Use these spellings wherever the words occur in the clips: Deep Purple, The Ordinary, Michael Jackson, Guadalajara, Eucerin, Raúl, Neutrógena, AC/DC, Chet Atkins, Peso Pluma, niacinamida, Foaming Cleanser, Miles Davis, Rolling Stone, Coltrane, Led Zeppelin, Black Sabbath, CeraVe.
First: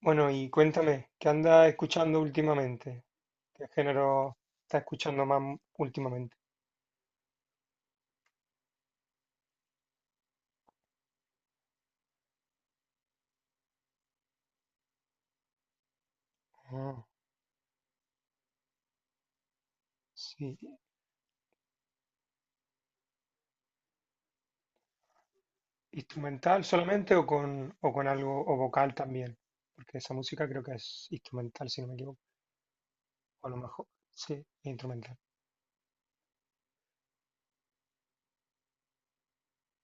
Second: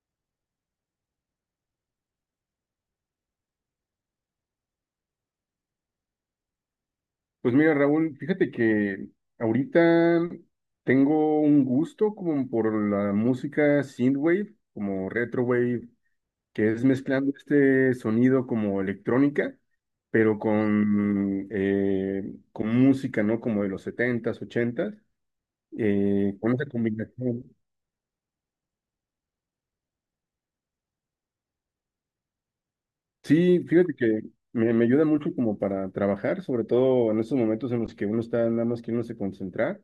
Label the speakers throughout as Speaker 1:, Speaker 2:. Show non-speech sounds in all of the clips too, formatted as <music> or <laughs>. Speaker 1: Bueno, y cuéntame, ¿qué andas escuchando últimamente? ¿Qué género estás escuchando más últimamente?
Speaker 2: Pues mira, Raúl, fíjate que ahorita tengo un gusto como por la música synthwave, como retrowave, que es
Speaker 1: Ah,
Speaker 2: mezclando este sonido como electrónica, pero
Speaker 1: sí.
Speaker 2: con música, ¿no? Como de los setentas, ochentas. Con
Speaker 1: ¿Instrumental
Speaker 2: esa
Speaker 1: solamente
Speaker 2: combinación.
Speaker 1: o con algo, o vocal también? Porque esa música creo que es instrumental, si no me equivoco. O a lo
Speaker 2: Sí,
Speaker 1: mejor,
Speaker 2: fíjate que
Speaker 1: sí,
Speaker 2: me ayuda
Speaker 1: instrumental.
Speaker 2: mucho como para trabajar, sobre todo en esos momentos en los que uno está nada más queriéndose concentrar,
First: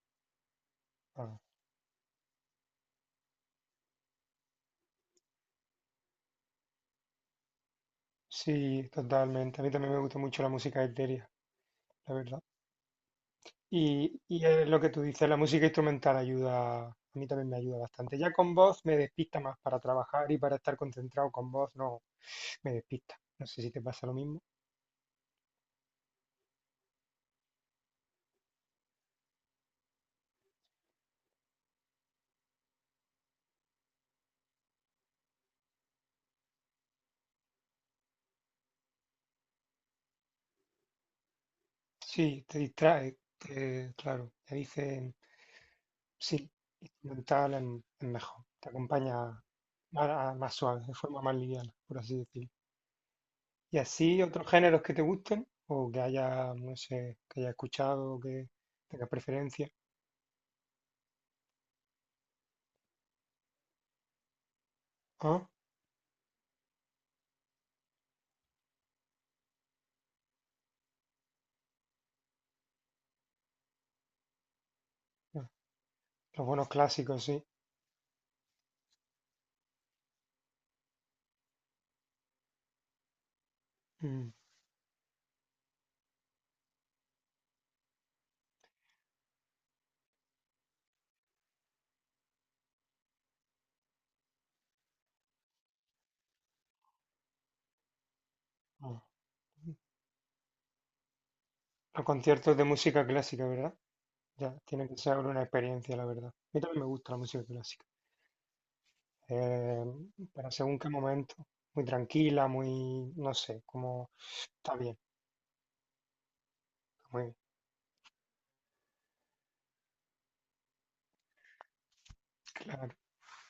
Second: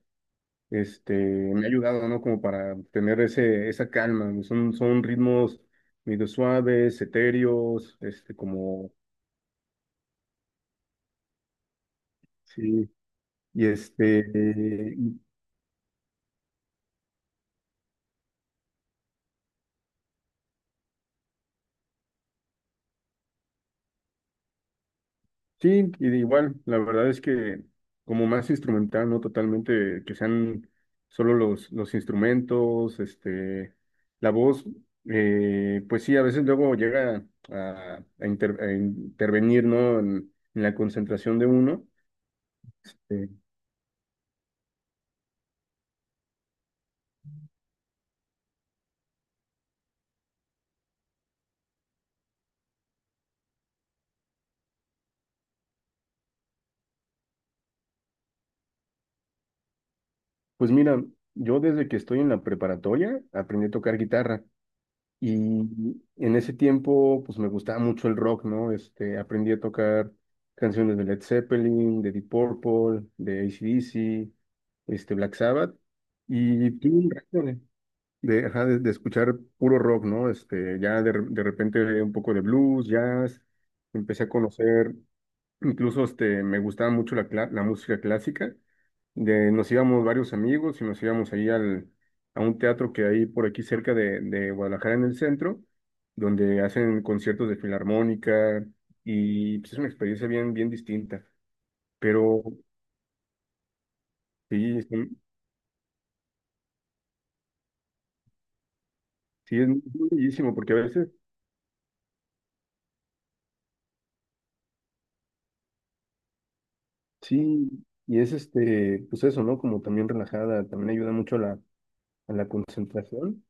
Speaker 2: este,
Speaker 1: Ah,
Speaker 2: me ha ayudado, ¿no? Como para tener esa calma. Son ritmos medio suaves, etéreos, este,
Speaker 1: sí,
Speaker 2: como,
Speaker 1: totalmente. A mí también me gusta mucho la música etérea, la verdad.
Speaker 2: sí. Y
Speaker 1: Y,
Speaker 2: este,
Speaker 1: y es lo que tú dices, la música instrumental ayuda, a mí también me ayuda bastante. Ya con voz me despista más para trabajar y para estar concentrado con voz, no me despista. No sé si te pasa lo mismo.
Speaker 2: sí, y de igual, la verdad es que como más instrumental, ¿no? Totalmente, que sean solo los instrumentos, este, la voz, pues sí, a veces luego llega a, a intervenir, ¿no? En la concentración de uno.
Speaker 1: Sí, te distrae,
Speaker 2: Este,
Speaker 1: claro. Te dicen, sí, instrumental en es mejor. Te acompaña más, más suave, de forma más liviana, por así decirlo. Y así, otros géneros que te gusten, o que haya, no sé, que haya escuchado, que tengas preferencia.
Speaker 2: pues mira, yo desde que estoy en la preparatoria aprendí a tocar guitarra y
Speaker 1: Ah,
Speaker 2: en ese tiempo pues me gustaba mucho el rock, ¿no? Este, aprendí a tocar canciones de Led Zeppelin, de Deep Purple, de AC/DC, este, Black
Speaker 1: ah,
Speaker 2: Sabbath,
Speaker 1: los buenos
Speaker 2: y tuve un
Speaker 1: clásicos, sí.
Speaker 2: rato de, ajá, de escuchar puro rock, ¿no? Este, ya de, de repente un poco de blues, jazz, empecé a
Speaker 1: Mm,
Speaker 2: conocer. Incluso este, me gustaba mucho la, la música clásica. De, nos íbamos varios amigos y nos íbamos ahí al, a un teatro que hay por aquí cerca de Guadalajara en el centro, donde hacen conciertos de filarmónica,
Speaker 1: ah.
Speaker 2: y pues, es una experiencia bien, bien distinta.
Speaker 1: Los
Speaker 2: Pero
Speaker 1: conciertos de música clásica, ¿verdad? Ya,
Speaker 2: sí,
Speaker 1: tiene que ser una experiencia, la verdad. A mí también me gusta la música clásica.
Speaker 2: sí es muy
Speaker 1: eh, pero
Speaker 2: bellísimo porque a
Speaker 1: según qué
Speaker 2: veces
Speaker 1: momento, muy tranquila, muy, no sé, como está bien, muy
Speaker 2: sí, y es este, pues eso, ¿no? Como también relajada, también ayuda mucho a la
Speaker 1: claro,
Speaker 2: concentración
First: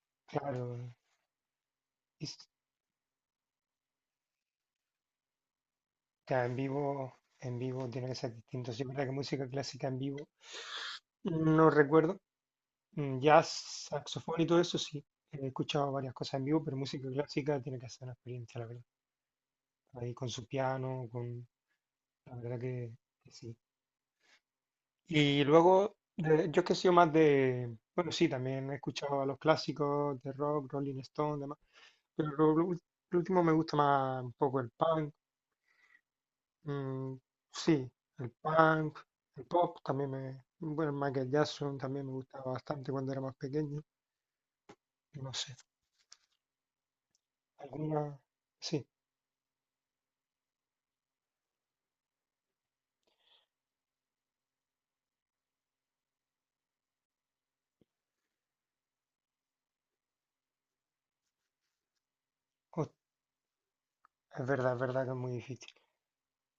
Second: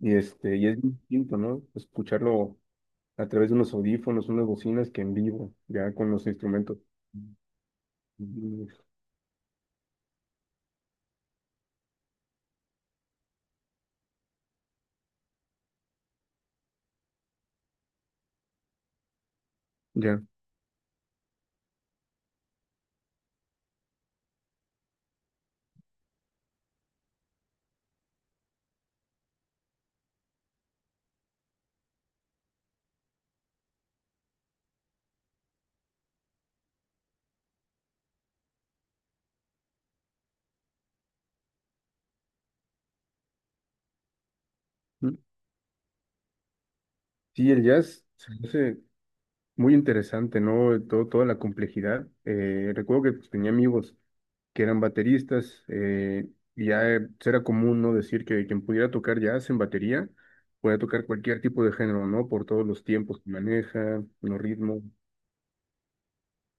Speaker 2: y este, y es
Speaker 1: claro.
Speaker 2: distinto, ¿no?
Speaker 1: Y s-
Speaker 2: Escucharlo a través de unos audífonos, unas bocinas que en vivo, ya con los
Speaker 1: ya
Speaker 2: instrumentos.
Speaker 1: en vivo tiene que ser
Speaker 2: Mm,
Speaker 1: distinto. Sí, es verdad que música clásica en vivo, no recuerdo. Mm. Jazz, saxofón y todo eso, sí. He escuchado varias cosas en vivo, pero música clásica tiene que ser una experiencia, la verdad. Ahí
Speaker 2: ya.
Speaker 1: con su piano, con... La verdad que sí. Y luego, yo es que he sido más de, bueno, sí, también he escuchado a los clásicos de rock, Rolling Stone, demás, pero lo último me gusta más un poco el punk, mm, sí, el punk, el pop también me, bueno, Michael Jackson también me gustaba bastante cuando era más pequeño,
Speaker 2: Mm.
Speaker 1: no sé,
Speaker 2: Sí, el jazz
Speaker 1: alguna,
Speaker 2: se me hace
Speaker 1: sí,
Speaker 2: muy interesante, ¿no? Todo, toda la complejidad. Recuerdo que pues, tenía amigos que eran bateristas, y ya pues, era común, ¿no? Decir que quien pudiera tocar jazz en batería, podía tocar cualquier tipo de género, ¿no? Por todos los
Speaker 1: o-
Speaker 2: tiempos que maneja, los
Speaker 1: es
Speaker 2: ritmos
Speaker 1: verdad que es muy difícil.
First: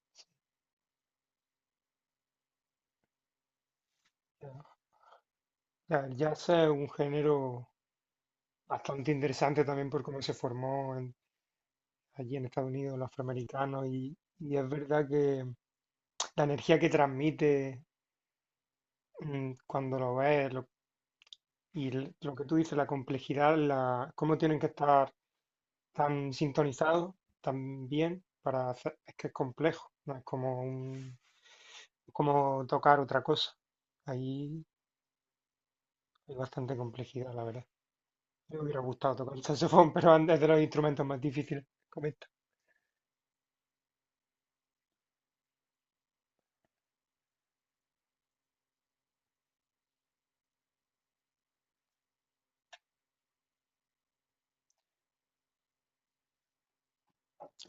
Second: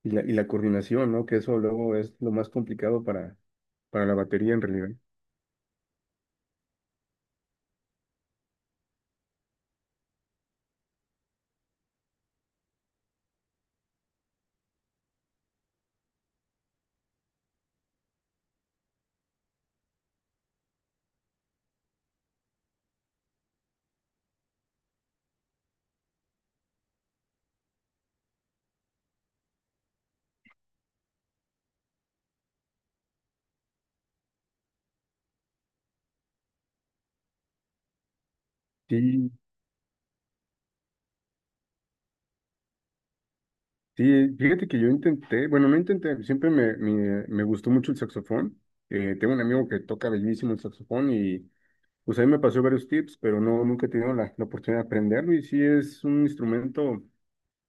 Speaker 2: y la coordinación, ¿no? Que eso luego es lo más complicado para la batería
Speaker 1: Ya,
Speaker 2: en realidad.
Speaker 1: ya, el jazz es un género bastante interesante también por cómo se formó allí en Estados Unidos, los afroamericanos, y es verdad que la energía que transmite mm, cuando y lo que tú dices, la complejidad, la, cómo tienen que estar tan sintonizados, tan bien, para hacer, es que es complejo, no es como un, como tocar otra cosa. Ahí hay bastante complejidad, la verdad. Me hubiera gustado
Speaker 2: Sí,
Speaker 1: tocar el saxofón, <laughs> pero es de los instrumentos más difíciles. Comenta.
Speaker 2: sí, fíjate que yo intenté, bueno, no intenté, siempre me, me gustó mucho el saxofón. Tengo un amigo que toca bellísimo el saxofón y pues ahí me pasó varios tips, pero no, nunca he tenido la, la oportunidad de aprenderlo y sí es un instrumento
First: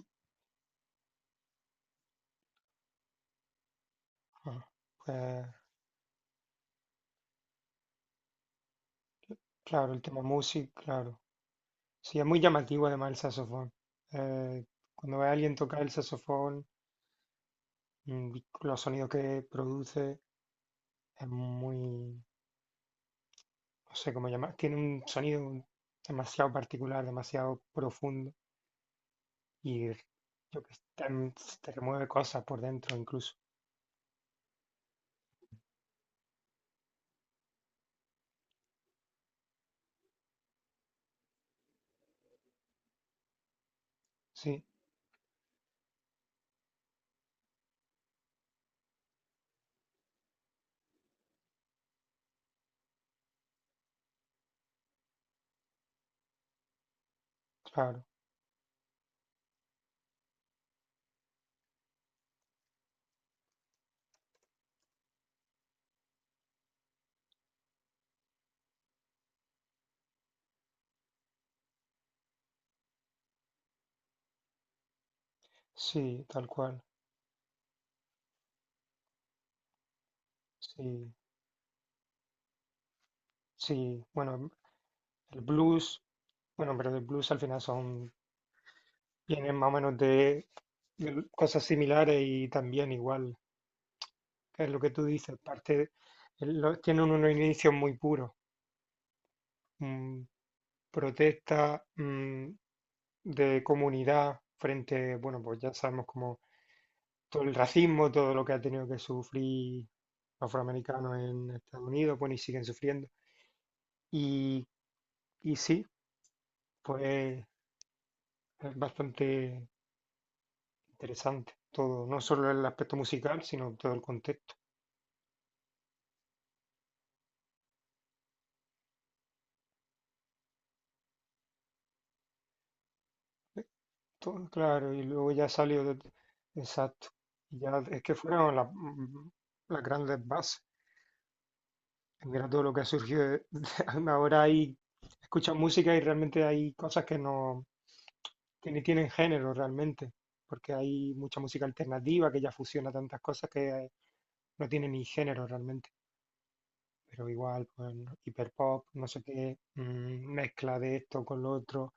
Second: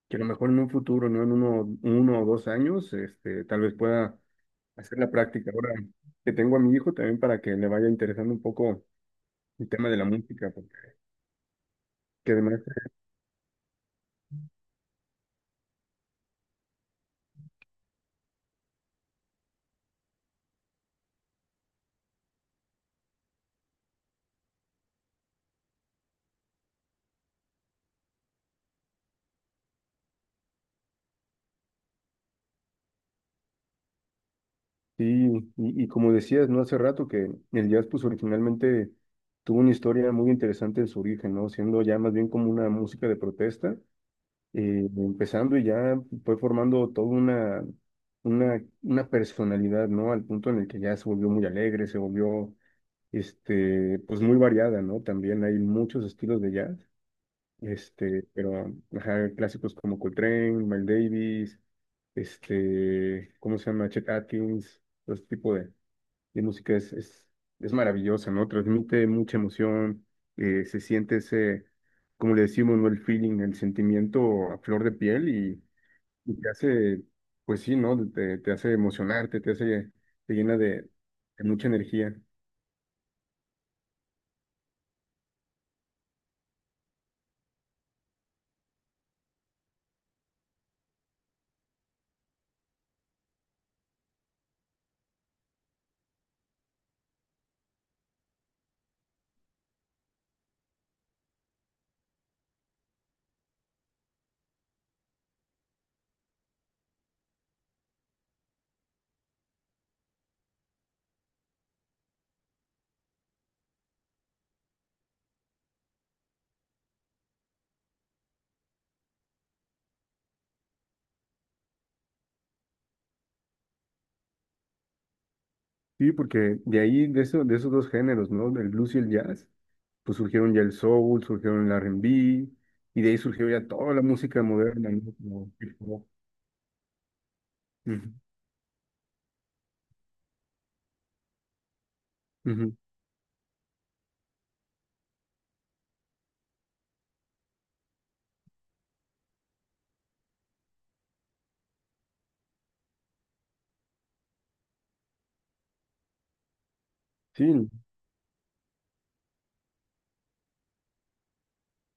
Speaker 2: que a lo mejor en un futuro, no en uno, uno o dos años, este, tal vez pueda
Speaker 1: Ajá.
Speaker 2: hacer la
Speaker 1: Pues
Speaker 2: práctica. Ahora que tengo a mi hijo también para que le vaya interesando un poco el tema
Speaker 1: claro,
Speaker 2: de
Speaker 1: el
Speaker 2: la
Speaker 1: tema
Speaker 2: música,
Speaker 1: music,
Speaker 2: porque
Speaker 1: claro. Sí, es
Speaker 2: que
Speaker 1: muy
Speaker 2: además
Speaker 1: llamativo además el saxofón. Eh, cuando ve a alguien tocar el saxofón, mm, los sonidos que produce, es muy, no sé cómo llamar, tiene un sonido demasiado particular, demasiado profundo y yo que sé, te remueve cosas por dentro incluso.
Speaker 2: sí, y como decías, ¿no? Hace rato que el jazz pues originalmente tuvo una historia muy interesante en su origen, ¿no? Siendo ya más bien como una música de protesta,
Speaker 1: Sí,
Speaker 2: empezando y ya fue formando toda una, una personalidad, ¿no? Al punto en el que ya se volvió muy alegre, se volvió, este, pues muy variada, ¿no? También hay muchos estilos de jazz,
Speaker 1: claro,
Speaker 2: este, pero ajá, clásicos como Coltrane, Miles Davis, este, ¿cómo se llama? Chet Atkins, todo ese tipo de y música es, es maravillosa, ¿no? Transmite mucha emoción, se siente ese, como le decimos, ¿no? El feeling, el sentimiento a flor de piel
Speaker 1: sí,
Speaker 2: y
Speaker 1: tal
Speaker 2: te
Speaker 1: cual.
Speaker 2: hace, pues sí, ¿no? Te hace emocionarte, te hace, te llena
Speaker 1: Sí,
Speaker 2: de mucha energía.
Speaker 1: sí, bueno, el blues, bueno, pero el blues al final son vienen más o menos de cosas similares y también igual, es lo que tú dices, parte, tienen unos inicios muy puros, mm, protesta, mm, de comunidad frente, bueno, pues ya sabemos como todo el racismo, todo lo que ha tenido que sufrir los afroamericanos en Estados Unidos, bueno, y siguen sufriendo. Y, y sí, pues es bastante interesante todo, no solo el aspecto musical, sino todo el contexto.
Speaker 2: Sí, porque de ahí, de, eso, de esos dos géneros, ¿no? Del blues y el jazz, pues surgieron ya el soul, surgieron el R&B, y de ahí surgió ya toda la música
Speaker 1: Todo,
Speaker 2: moderna,
Speaker 1: claro,
Speaker 2: ¿no?
Speaker 1: y luego ya
Speaker 2: Como hip
Speaker 1: salió de,
Speaker 2: hop.
Speaker 1: exacto. Y ya es
Speaker 2: Ujú,
Speaker 1: que fueron las, mm, las grandes bases. Mira todo lo
Speaker 2: ujú.
Speaker 1: que ha surgido. <laughs> Ahora hay, escuchas música y realmente hay cosas que no, que ni tienen género realmente, porque hay mucha música alternativa que ya fusiona tantas cosas que no tiene ni género realmente, pero
Speaker 2: Sí,
Speaker 1: igual, pues, hiperpop, no sé qué, mm, mezcla de esto con lo otro,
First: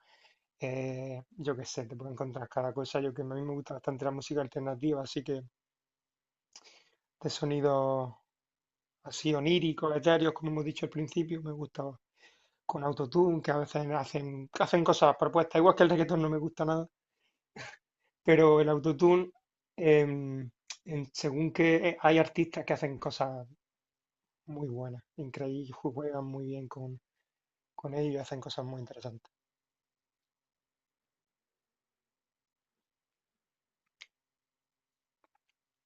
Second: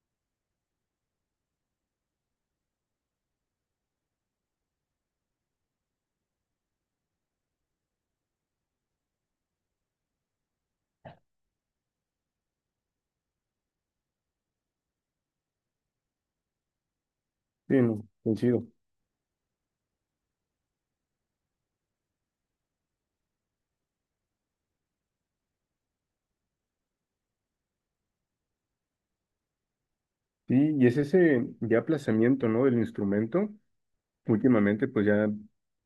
Speaker 1: yo qué sé, te puedo encontrar cada cosa. Yo que a mí me gusta bastante la música alternativa, así que de sonidos así oníricos, etéreos, como hemos dicho al principio, me gusta con autotune, que a veces hacen, hacen cosas propuestas, igual que el reggaetón no me gusta nada,
Speaker 2: sí,
Speaker 1: <laughs>
Speaker 2: no,
Speaker 1: pero
Speaker 2: coincido.
Speaker 1: el autotune, em, según que hay artistas que hacen cosas muy buena, increíble, juegan muy bien con ellos y hacen cosas muy interesantes.
Speaker 2: Sí, y es ese ya aplazamiento, ¿no? Del instrumento. Últimamente, pues ya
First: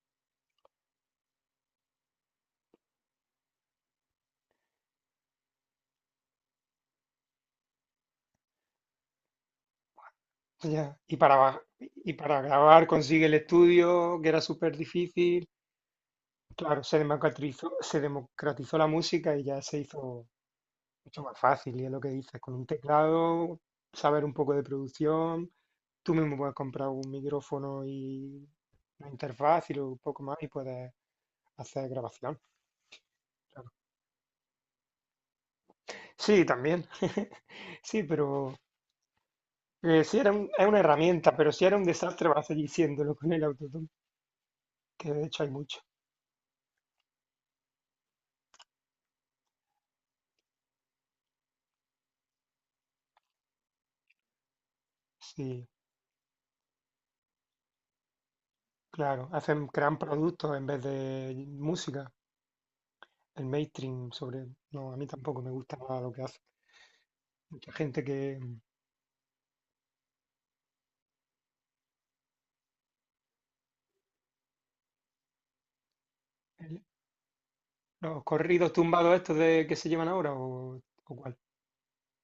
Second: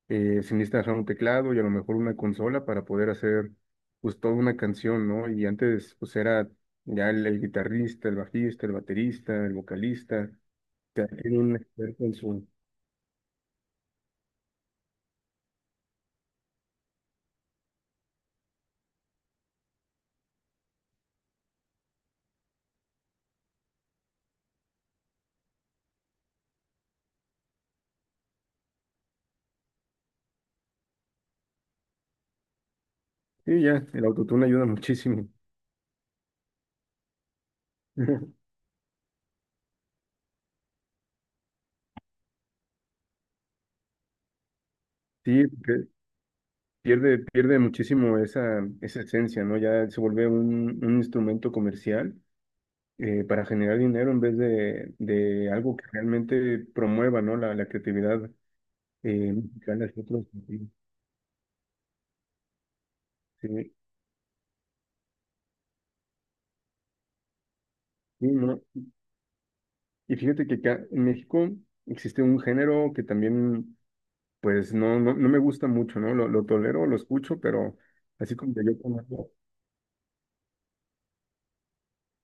Speaker 2: se necesita hacer un teclado y a lo mejor una consola para poder hacer pues toda una canción, ¿no? Y antes pues era ya el guitarrista, el bajista, el baterista, el vocalista,
Speaker 1: Ya,
Speaker 2: cada
Speaker 1: y para,
Speaker 2: quien un experto
Speaker 1: y
Speaker 2: en
Speaker 1: para
Speaker 2: su...
Speaker 1: grabar consigue el estudio, que era súper difícil. Claro, se democratizó la música y ya se hizo mucho más fácil, y es lo que dices, con un teclado, saber un poco de producción, tú mismo puedes comprar un micrófono y una interfaz y luego un poco más y puedes hacer grabación.
Speaker 2: Sí,
Speaker 1: Claro.
Speaker 2: ya, el autotune ayuda muchísimo.
Speaker 1: Sí, también. <laughs> Sí,
Speaker 2: <laughs>
Speaker 1: pero... sí, es una herramienta, pero si era un desastre vas a seguir siéndolo con el autotune, que de hecho
Speaker 2: Sí,
Speaker 1: hay mucho.
Speaker 2: porque pierde, pierde muchísimo esa, esa esencia, ¿no? Ya se vuelve un instrumento comercial para generar dinero en vez de
Speaker 1: Sí,
Speaker 2: algo que realmente promueva, ¿no? La creatividad
Speaker 1: claro, hacen,
Speaker 2: mexicana
Speaker 1: crean
Speaker 2: hacia otros
Speaker 1: productos en
Speaker 2: sentidos.
Speaker 1: vez de música, el
Speaker 2: Sí,
Speaker 1: mainstream sobre... No, a mí tampoco me gusta nada lo que hace. Mucha gente
Speaker 2: sí,
Speaker 1: que... mm,
Speaker 2: ¿no? Y fíjate que acá en México existe un género que también, pues, no, no, no me gusta mucho, ¿no? Lo
Speaker 1: el-
Speaker 2: tolero, lo escucho, pero
Speaker 1: los
Speaker 2: así como que
Speaker 1: corridos
Speaker 2: yo
Speaker 1: tumbados
Speaker 2: conozco,
Speaker 1: estos de, que se llevan ahora, o cuál.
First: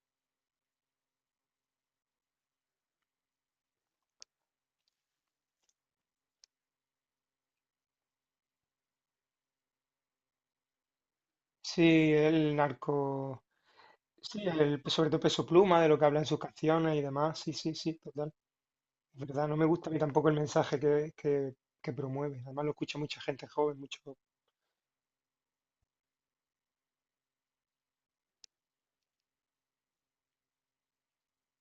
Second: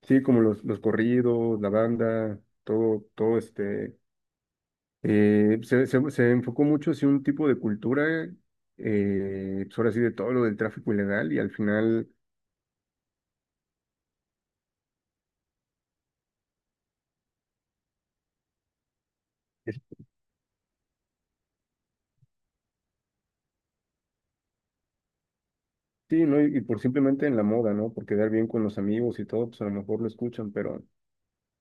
Speaker 2: sí, como los corridos, la banda, todo, todo este... Eh, se enfocó mucho hacia un tipo de cultura, pues ahora sí, de todo lo del tráfico ilegal y al final
Speaker 1: Sí, el narco... Sí, el, sobre todo Peso Pluma, de lo que habla en sus canciones y demás. Sí, sí, sí, es verdad, no me gusta a mí tampoco el mensaje que promueve. Además lo escucha mucha gente joven, mucho.
Speaker 2: sí, ¿no? Y por simplemente en la moda, ¿no? Por quedar bien con los amigos y todo, pues a lo mejor lo escuchan,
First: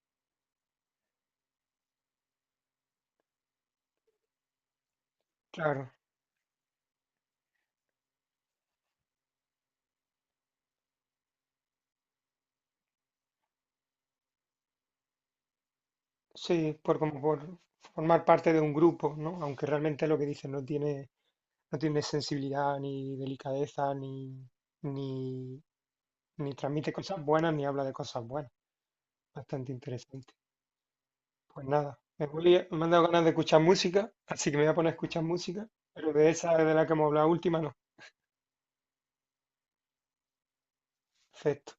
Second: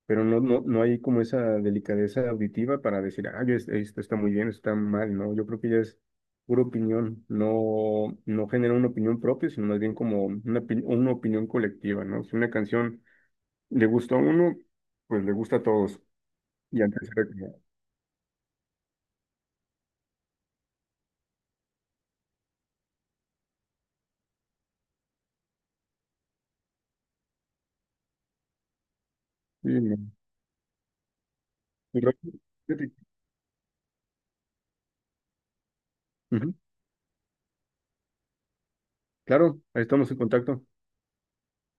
Speaker 2: pero no, no, no hay como esa delicadeza auditiva para decir, ah, yo esto está muy bien, esto está mal, ¿no? Yo creo que ya
Speaker 1: Claro,
Speaker 2: es pura opinión, no, no genera una opinión propia, sino más bien como una, una opinión colectiva, ¿no? Si una canción le gusta a uno, pues le gusta a todos.
Speaker 1: sí,
Speaker 2: Y
Speaker 1: por
Speaker 2: antes
Speaker 1: como
Speaker 2: era
Speaker 1: por
Speaker 2: como,
Speaker 1: formar parte de un grupo, ¿no? Aunque realmente lo que dice no tiene, no tiene sensibilidad, ni delicadeza, ni, ni, ni transmite cosas buenas, ni habla de cosas buenas.
Speaker 2: sí,
Speaker 1: Bastante
Speaker 2: no.
Speaker 1: interesante. Pues nada, me han dado ganas de escuchar música, así que me voy a poner a escuchar música, pero de esa
Speaker 2: Ujú,
Speaker 1: de la que hemos hablado última no.
Speaker 2: claro, ahí estamos en contacto.
Speaker 1: Perfecto.